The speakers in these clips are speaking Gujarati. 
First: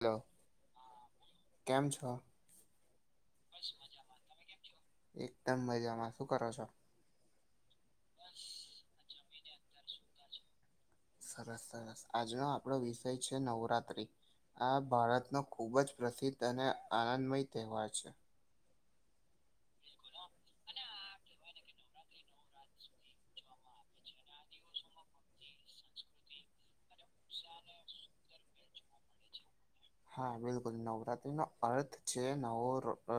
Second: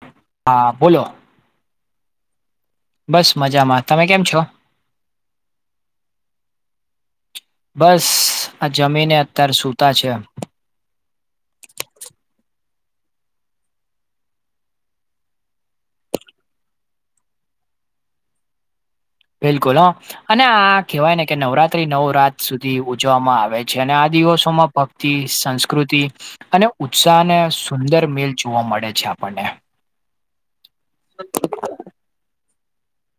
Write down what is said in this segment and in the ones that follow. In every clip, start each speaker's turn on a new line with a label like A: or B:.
A: હલો.
B: હા બોલો.
A: કેમ છો.
B: બસ મજામાં તમે કેમ છો
A: એકદમ મજામાં શું કરો છો.
B: બસ.
A: હા. [inaudible]
B: આ જમીને અત્યાર સૂતા છે.
A: સરસ સરસ આજનો આપણો વિષય છે નવરાત્રી આ ભારતનો ખૂબ જ પ્રસિદ્ધ અને આનંદમય તહેવાર છે.
B: બિલકુલ હો અને આ કહેવાય ને કે નવરાત. રાત્રિ નવ રાત સુધી ઉજવામાં આવે છે અને આ દિવસોમાં ભક્તિ સંસ્કૃતિ. અને ઉત્સાહ અને સુંદર મેલ જોવા મળે છે આપણને.
A: હા બિલકુલ નવરાત્રી નો અર્થ છે નવો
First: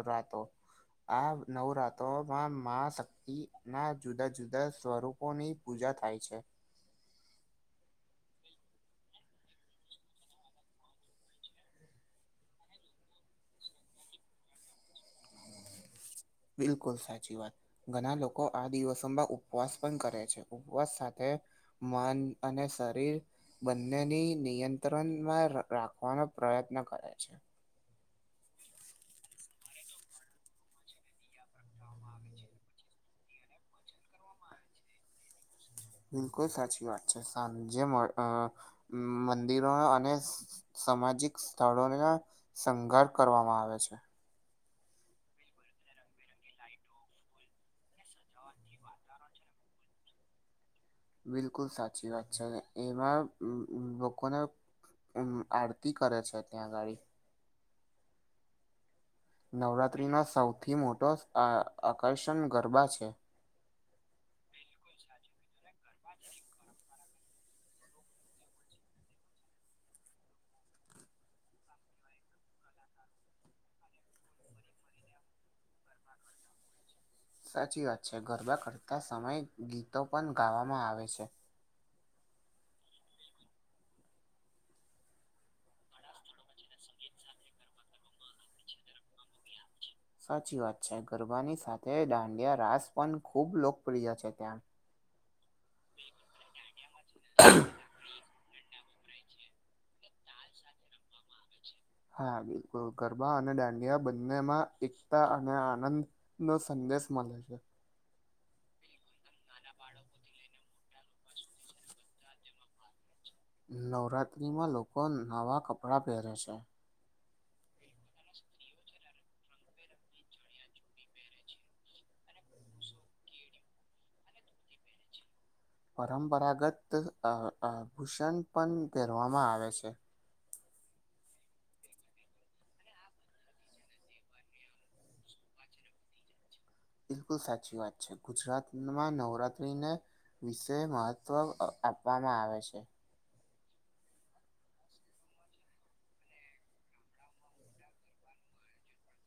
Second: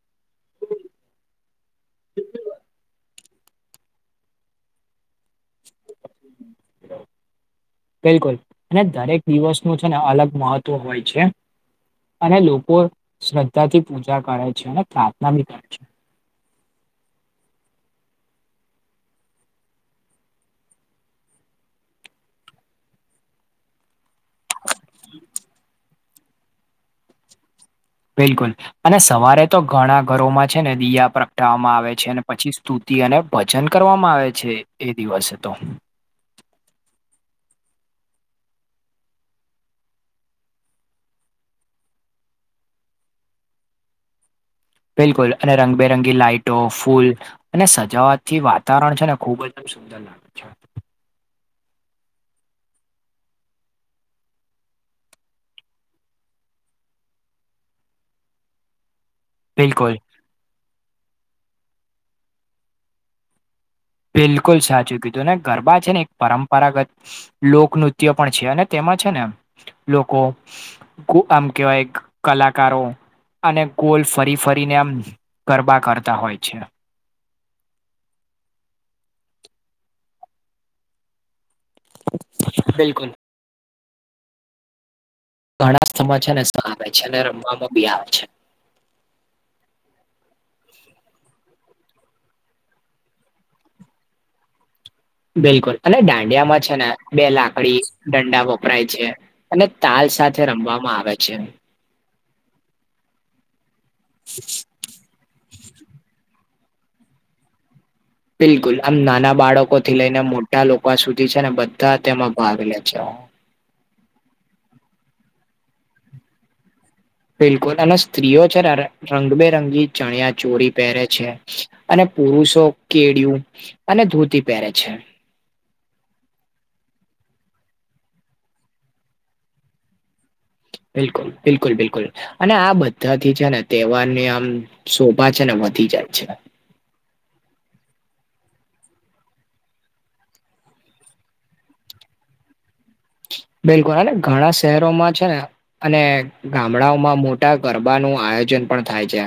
A: રાતો. આ નવરાત્રોમાં મા શક્તિના જુદા જુદા સ્વરૂપોની. પૂજા થાય છે.
B: બિલકુલ અને દરેક દિવસ નું છે ને અલગ મહત્વ હોય છે. અને લોકો શ્રદ્ધાથી પૂજા કરે છે અને પ્રાર્થના બી કરે છે.
A: બિલકુલ સાચી વાત. ઘણા લોકો આ દિવસોમાં ઉપવાસ પણ કરે છે ઉપવાસ સાથે. મન અને શરીર બંનેની. નિયંત્રણમાં રાખ રાખવાનો પ્રયત્ન કરે છે.
B: બિલકુલ અને સવારે તો ઘણા ઘરોમાં છે ને દીયા પ્રગટાવવામાં આવે છે અને પછી સ્તુતિ અને ભજન કરવામાં આવે છે એ દિવસે તો
A: બિલકુલ સાચી વાત છે સાજે મંદિરો અને સામાજિક સ્થળોના સંઘર્ષ કરવામાં આવે છે.
B: બિલકુલ અને રંગબેરંગી લાાઈટો ફૂલ અને સજાવાથી વાતાવરણ છે ને ખુબ જ ખુબ સુંદર લાગ
A: બિલકુલ સાચી વાત છે એમાં લોકોને ઉમ આરતી કરે છે ત્યાં ગાડી
B: બિલકુલ
A: નવરાત્રીનો સૌથી મોટો અ આકર્ષણ ગરબા છે.
B: બિલકુલ સાચું કીધું ને ગરબા છે ને એક પરંપરાગત લોકનૃત્ય પણ છે અને તેમાં છે ને લોકો ખૂબ આમ કેવાય કલાકારો અને ગોલ ફરી ફરીને આમ ગરબા કરતા હોય છે.
A: સાચી વાત છે ગરબા કરતાં સમયે ગીતો પણ ગાવામાં આવે છે.
B: બિલકુલ ઘણા સમાચાર ને સહ આવે છે અને રમવામાં બી આવે છે.
A: સાચી વાત છે ગરબાની સાથે દાંડિયા રાસ પણ ખૂબ લોકપ્રિય છે ત્યાં
B: બિલકુલ અને દાંડિયામાં છે ને બે લાકડી દંડા વપરાય છે. અને તાલ સાથે રમવામાં આવે છે.
A: હા, બિલકુલ ગરબા અને દાંડિયા બંનેમાં એક તા અને આનંદ નો સંદેશ મળે છે.
B: બિલકુલ, આમ નાના બાળકો થી લઈને મોટા લોકો સુધી છે ને બધા તેમાં ભાગ લે છે.
A: નવરાત્રીમાં લોકો નવાં કપડાં પહેરે છે.
B: બિલકુલ અને સ્ત્રીઓ છે રંગબેરંગી ચણિયા ચોરી પહેરે છે. અને પુરુષો કેળિયું અને ધોતી પહેરે છે.
A: પરંપરાગત અ અ ભૂષણ પણ કહેરવામાં આવે છે.
B: બિલકુલ, બિલકુલ, બિલકુલ. અને આ બધા થી છે ને તહેવાર ની આમ શોભા છે ને વધી જાય છે.
A: બિલકુલ સાચી વાત છે, ગુજરાતમાં નવરાત્રીને વિશે મહત્વ આપવામાં આવે છે.
B: બિલકુલ અન ઘણા શહેરોમાં છે ને અને ગામડાઓમાં મોટા ગરબા નું આયોજન પણ થાય છે.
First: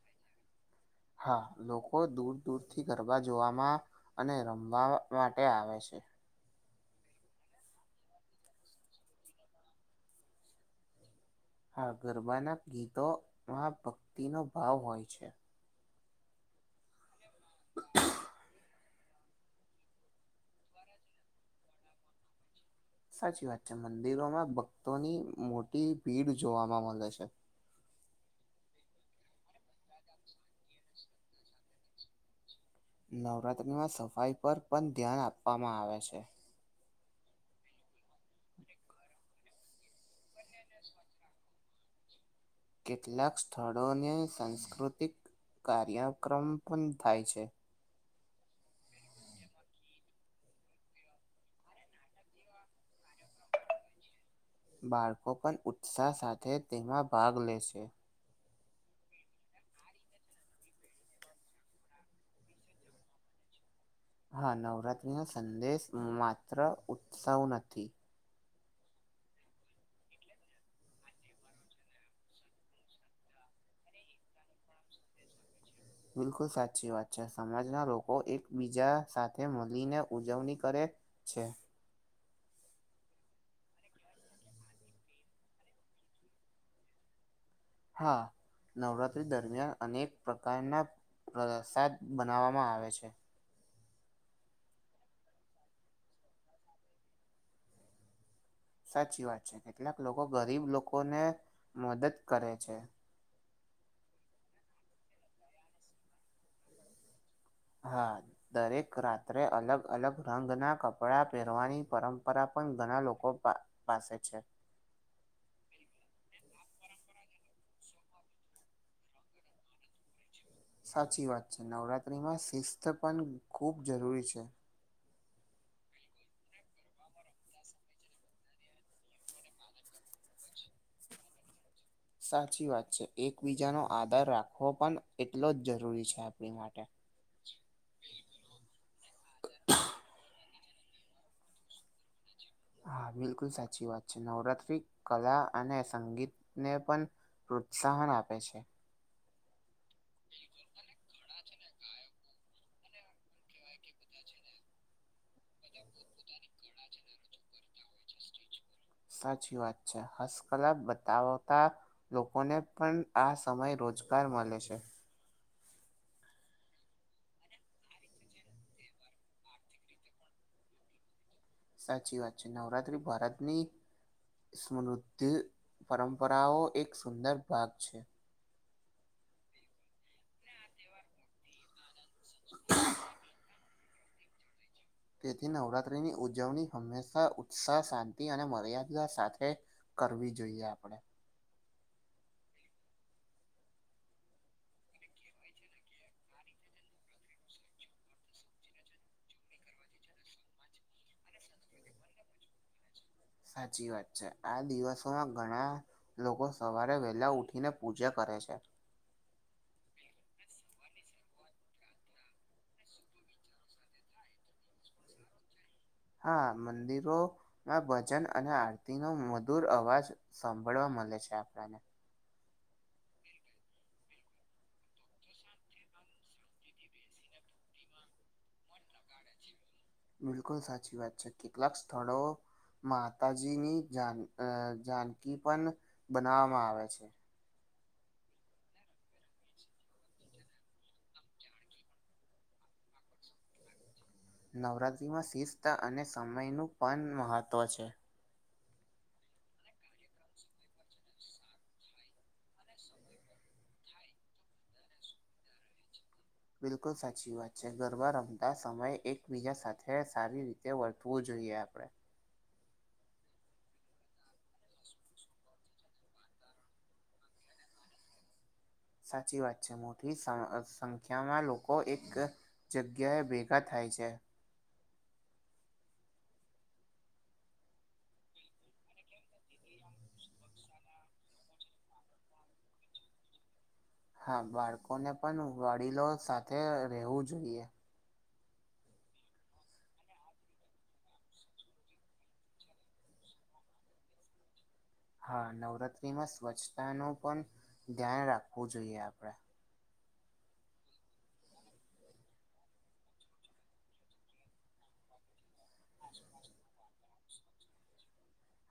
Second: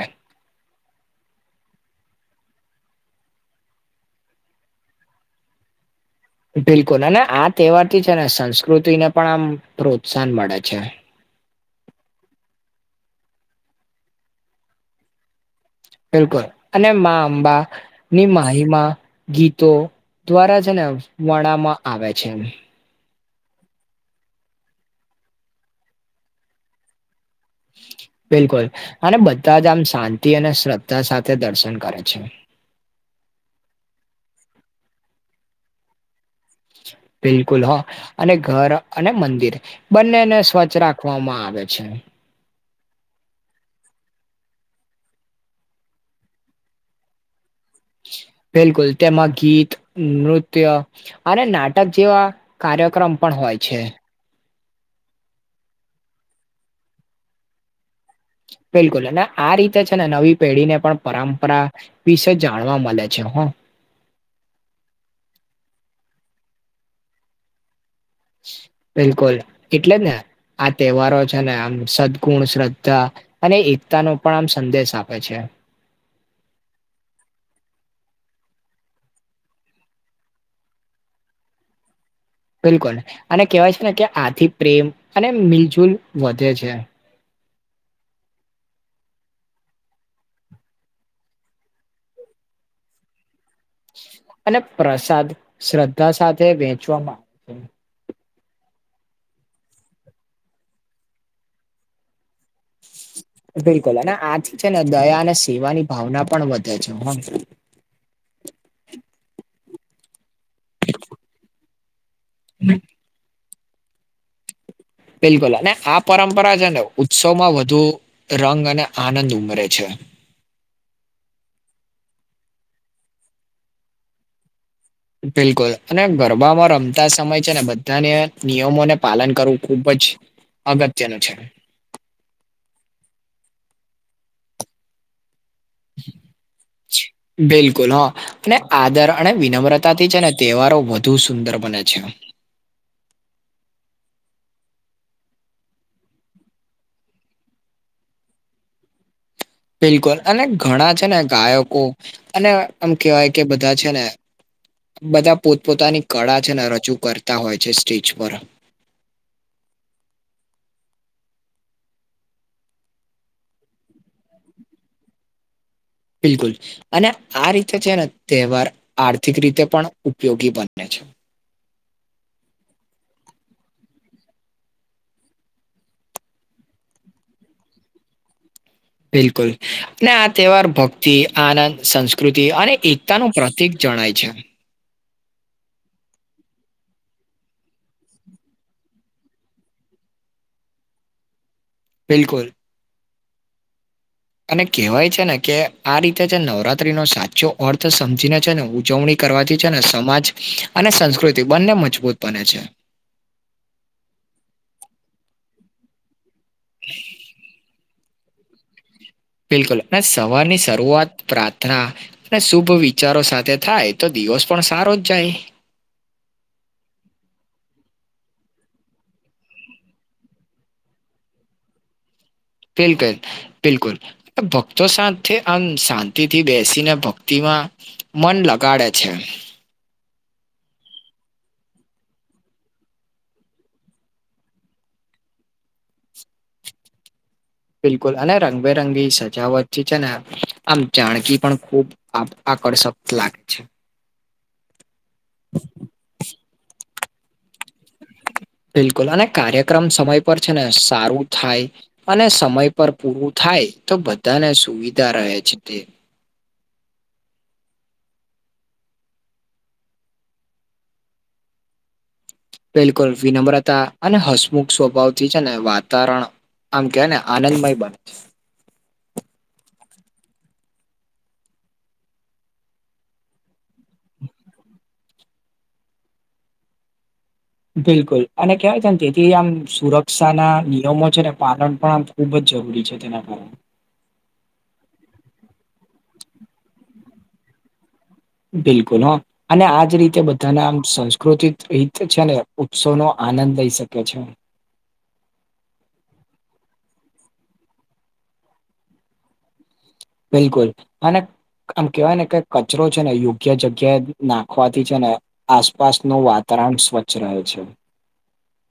A: હા, લોકો દૂર દૂર થી ગરબા જોવામાં અને રમવા માટે આવે છે.
B: બિલકુલ અને આ તહેવાર થી છે ને સંસ્કૃતિ ને પણ આમ પ્રોત્સાહન મળે છે.
A: હા, ગરબાના ગીતોમાં ભક્તિનો ભાવ હોય છે.
B: બિલકુલ અને મા અંબા ની માહીમાં. ગીતો દ્વારા છે ને વણમાં આવે છે એ.
A: સાચી વાત છે, મંદિરોમાં ભક્તોની મોટી ભીડ જોવાવામાં મળે છે.
B: બિલકુલ અને બધા જ આમ શાંતિ અને શ્રદ્ધા સાથે દર્શન કરે છે.
A: નવરાત્રિમાં સફાઈ પર પણ ધ્યાન આપવામાં આવે છે.
B: બિલકુલ હા અને ઘર અને મંદિર બંનેને સ્વચ્છ રાખવામાં આવે છે.
A: કેટલાક સ્થળોને સાંસ્કૃતિક કાર્યક્રમ પણ થાય છે.
B: બિલકુલ તેમાં ગીત, નૃત્ય અને નાટક જેવા કાર્યક્રમ પણ હોય છે.
A: બાળકો પણ ઉત્સાહ સાથે તેમાં ભાગ લે છે.
B: બિલકુલ અન આ રીતે છે ને નવી પેઢીને પણ પરંપરા વિશે જાણવા મળે છે હ.
A: હા, નવરાત્રીનો સંદેશ માત્ર ઉત્સવ નથી.
B: બિલકુલ એટલે ને આ તહેવારો છે ને આમ સદગુણ, શ્રદ્ધા અને એકતા નો પણ આમ સંદેશ આપે છે..
A: બિલકુલ સાચી વાત છે, સમાજના લોકો એકબીજા સાથે મળીને ઉજવણી કરે છે.
B: બિલકુલ અને કહેવાય છે ને કે આથી પ્રેમ અને મિલજુલ વધે છે.
A: હા. નવરાત્રી દરમિયાન અનેક પ્રકારના પ્રસાદ બનાવવામાં આવે છે.
B: અને પ્રસાદ શ્રદ્ધા સાથે વેચવામાં
A: સાચી વાત છે, કેટલાક લોકો ગરીબ લોકોને મદદ કરે છે.
B: બિલકુલ અને આથી છે ને દયા અને સેવાની ભાવના પણ વધે છે હો.
A: હા, દરેક રાત્રે અલગ અલગ રંગના કપડાં પહેરવાની પરં પરા પણ ઘણા લોકો પા પાસે છે.
B: બિલકુલ અને આ પરંપરા છે ને ઉત્સવમાં વધુ રંગ અને આનંદ ઉમેરે છે.
A: સાચી વાત છે. નવરાતિમાં શિસ્ત પણ ખૂબ જરૂરી છે.
B: બિલકુલ અને ગરબામાં રમતા સમય છે ને બધાને નિયમોને પાલન કરવું ખુબ જ અગત્યનું છે.
A: સાચી વાત છે. એકબીજાનો આધાર રાખવો પણ એટલો જ જરૂરી છે આપણી માટે.
B: બિલકુલ હા ને આદર અને વિનમ્રતાથી છે ને તહેવારો વધુ સુંદર બને છે.
A: હા, બિલકુલ સાચી વાત છે. નવરાત્રી કલા અને સંગીત ને પણ પ્રોત્સાહન આપે છે.
B: બિલકુલ અને ઘણા છે ને ગાયકો અને આમ કેહેવાય કે બધા છે ને બધા પોતપોતાની કળા છે ને રજૂ કરતા હોય છે સ્ટેજ પર.
A: સાચી વાત છે. હસકલા બતાવતા લોકોને પણ આ સમયે રોજગાર મલે છે.
B: બિલકુલ. અને આ રીતે છે ને તહેવાર આર્થિક રીતે પણ ઉપયોગી બને છે.
A: સાચી વાત છે. નવરાત્રી ભારતની સમૃદ્ધિ પરંપરાઓ એક સુંદર ભાગ છે.
B: બિલકુલ ને આ તહેવાર ભક્તિ આનંદ સંસ્કૃ કૃતિ અને એકતા નું પ્રતિક જણાય છે.
A: તેથી નવરાત્રીની ઉજવણી હંમેશા ઉત્સાહ શાંતિ અને મર્યાદા સાથે કરવી જોઈએ આપડે.
B: બિલકુલ. અને કહેવાય છે ને કે આ રીતે જે નવરાત્રી નો સાચો અર્થ સમજીને છે ને ઉજવણી કરવાથી છે ને સમાજ અને સંસ્કૃતિ બંને મજબૂત બને છે.
A: સાચી વાત છે. આ દિવસોના ઘણા લોકો સવારે વેલા ઉઠીને પૂજા કરે છે.
B: બિલકુલ અને સવારની શરૂઆત પ્રાર્થના લે શુભ વિચારો સાથે થાય તો દિવસ પણ સારો જ જાય.
A: હા, મંદિરો ના ભજન અને આરતી નો મધુર અવાજ સાંભળવા મલે છે આપણને.
B: તેલ કે બિલકુલ. ભક્તો સાથે આમ શાંતિથી બેસીને ભક્તિમાં મન લગાડે છે.
A: બિલકુલ સાચી વાત છે. કેટલાક સ્થળો માતાજીની જાન અહ જાનકી પણ બનાવામાં આવે છે.
B: બિલકુલ અને રંગબેરંગી સજાવટથી છે ને આમ જાણકી પણ ખૂબ આપ આકર્ષક લાગે છે.
A: નવરાત્રીમાં શિસ્તા અને સમયનું પણ મહત્ત્વ છે.
B: બિલકુલ અને કાર્યક્રમ સમય પર છે ને સારું થાય અને સમય પર પૂરું થાય તો બધાને સુવિધા રહે છે તે.
A: બિલકુલ સાચી વાત છે. ગરબા રમતા સમય એકબીજા સાથે સારી રીતે વર્તવું જોઈએ આપડે.
B: બિલકુલ વિનમ્રતા અને હસમુખ સ્વભાવથી છે ને વાતાવરણ આમ કેને આનંદમય બન.
A: સાચી વાત છે. મોટી સ અહ સંખ્યામાં લોકો એક જગ્યાએ ભેગા થાય છે.
B: બિલકુલ અને કેહેવાય છેને તેથી આમ સુરક્ષા ના નિયમો છે ને પાલન પણ આમ ખુબ જ જરૂરી છે તેના કારણે.
A: હા બાળકોને પણ વડીલો સાથે રહેવું જોઈએ.
B: બિલકુલ હા અને આજ રીતે બધાના આમ સંસ્કૃતીક રીતે છે ને ઉત્સવ નો આનંદ લઈ શકે છે.
A: હા નવરાત્રિમાં સ્વચ્છતાનું પણ ધ્યાન રાખવું જોઈએ આપણેે.
B: બિલકુલ અને આમ કહેવાય ને કે કચરો છે ને યોગ્ય જગ્યાએ નાખવાથી છે ને આસપાસનું વાતાવરણ સ્વચ્છ રહે છે.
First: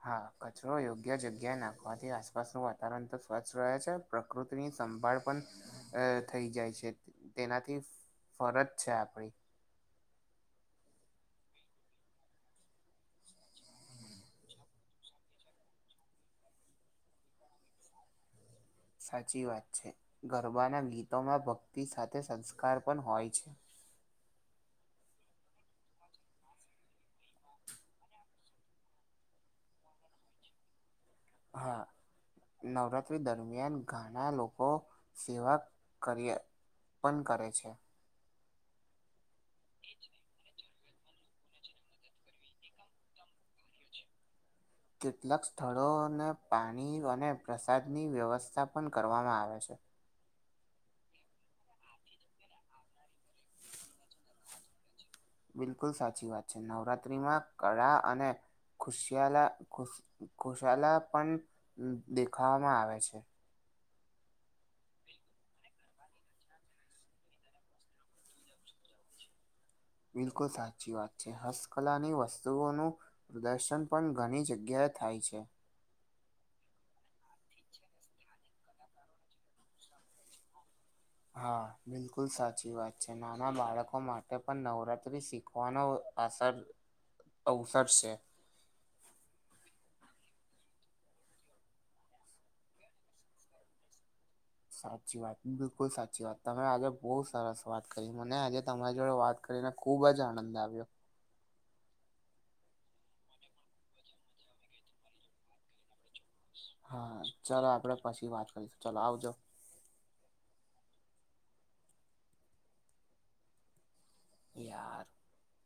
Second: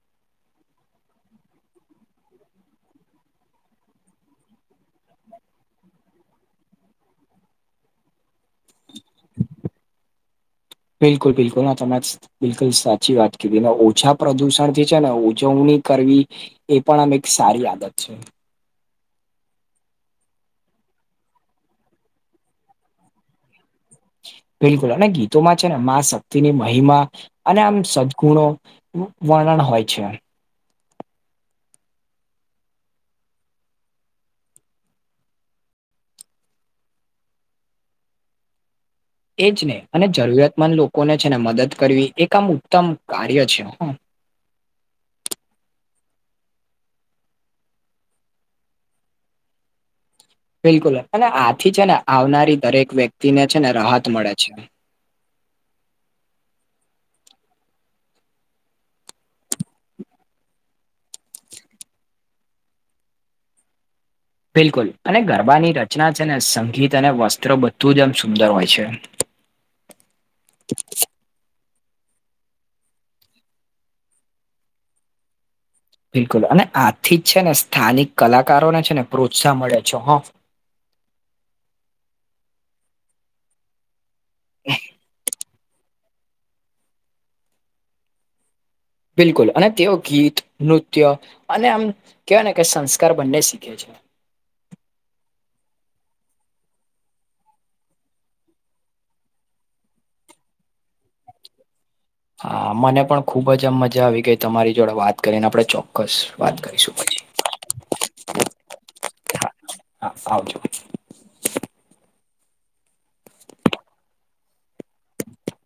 A: હા કચરો યોગ્ય જગ્યાએ નાખવાથી આસપાસનું વાતાવરણ તો સ્વચ્છ રહે છે પ્રકૃતિની સંભાળ પણ થઈ જાય છે તેનાથી ફરજ છે આપડી
B: બિલકુલ બિલકુલ [inaudible] બિલકુલ સાચી વાત કીધીને ઓછા પ્રદુષણ થી છે ને ઉજવણી કરવી એ પણ આમ એક સારી આદત છે.
A: સાચી વાત છે ગરબાના ગીતોમાં ભક્તિ સાથે સંસ્કાર પણ હોય છે.
B: બિલકુલ અને ગીતોમાં છે ને મા શક્તિની મહિમા અને આમ સદગુણો વર્ણન હોય છે.
A: હા નવરાત્રિ દરમિયાન ઘણા લોકો સેવા કરીયા પણ કરે છે
B: એ જ ને અને જરૂરીયાતમંદ લોકોને છેને મદદ કરવી એક આમ ઉત્તમ કાર્ય છે.
A: કેટલાક સ્થળોને પાણી અને પ્રસાદની વ્યવસ્થા પણ કરવામાં આવે છે.
B: બિલકુલ અને આથી છે ને આવનારી દરેક વ્યક્તિ ને છે ને રાહત મળે છે.
A: બિલકુલ સાચી વાત છે નવરાત્રીમાં કળા અને ખુશિયાલા ખુશ ખુશલા પણ દેખાવામાં આવે છે.
B: બિલકુલ અને ગરબાની રચના છે ને સંગીત અને વસ્ત્ર બધું જ આમ સુંદર હોય છે.
A: [inaudible] બિલકુલ સાચી વાત જે હસ્તકલાની વસ્તુઓનું પ્રદર્શન પણ ઘણી જગ્યાએ થાય છે.
B: બિલકુલ અને આથી જ છે ને સ્થાનિક કલાકારોને છે ને પ્રોત્સાહન મળે છે હ
A: હા બિલકુલ સાચી વાત છે નાના બાળકો માટે પણ નવરાત્રી શી માનવ અસર અવસર છે.
B: બિલકુલ અને તેઓ ગીત નૃત્ય અને આમ કહેવાય ને કે સંસ્કાર બંને શીખે છે.
A: સાચી વાત બિલકુલ સાચી વાત તમે આજે બહુ સરસ વાત કરી મને આજે તમારી જોડે વાત કરીને ખુબ જ આનંદ આવ્યો.
B: હા મને પણ ખુબ જ આમ મજા આવી ગઈ તમારી જોડે વાત કરીને આપડે ચોક્કસ વાત કરીશું
A: હા
B: પછી
A: ચલો આપડે પછી વાત કરીશું ચાલો આવજો
B: હા હા આવજો
A: યાર
B: [inaudible]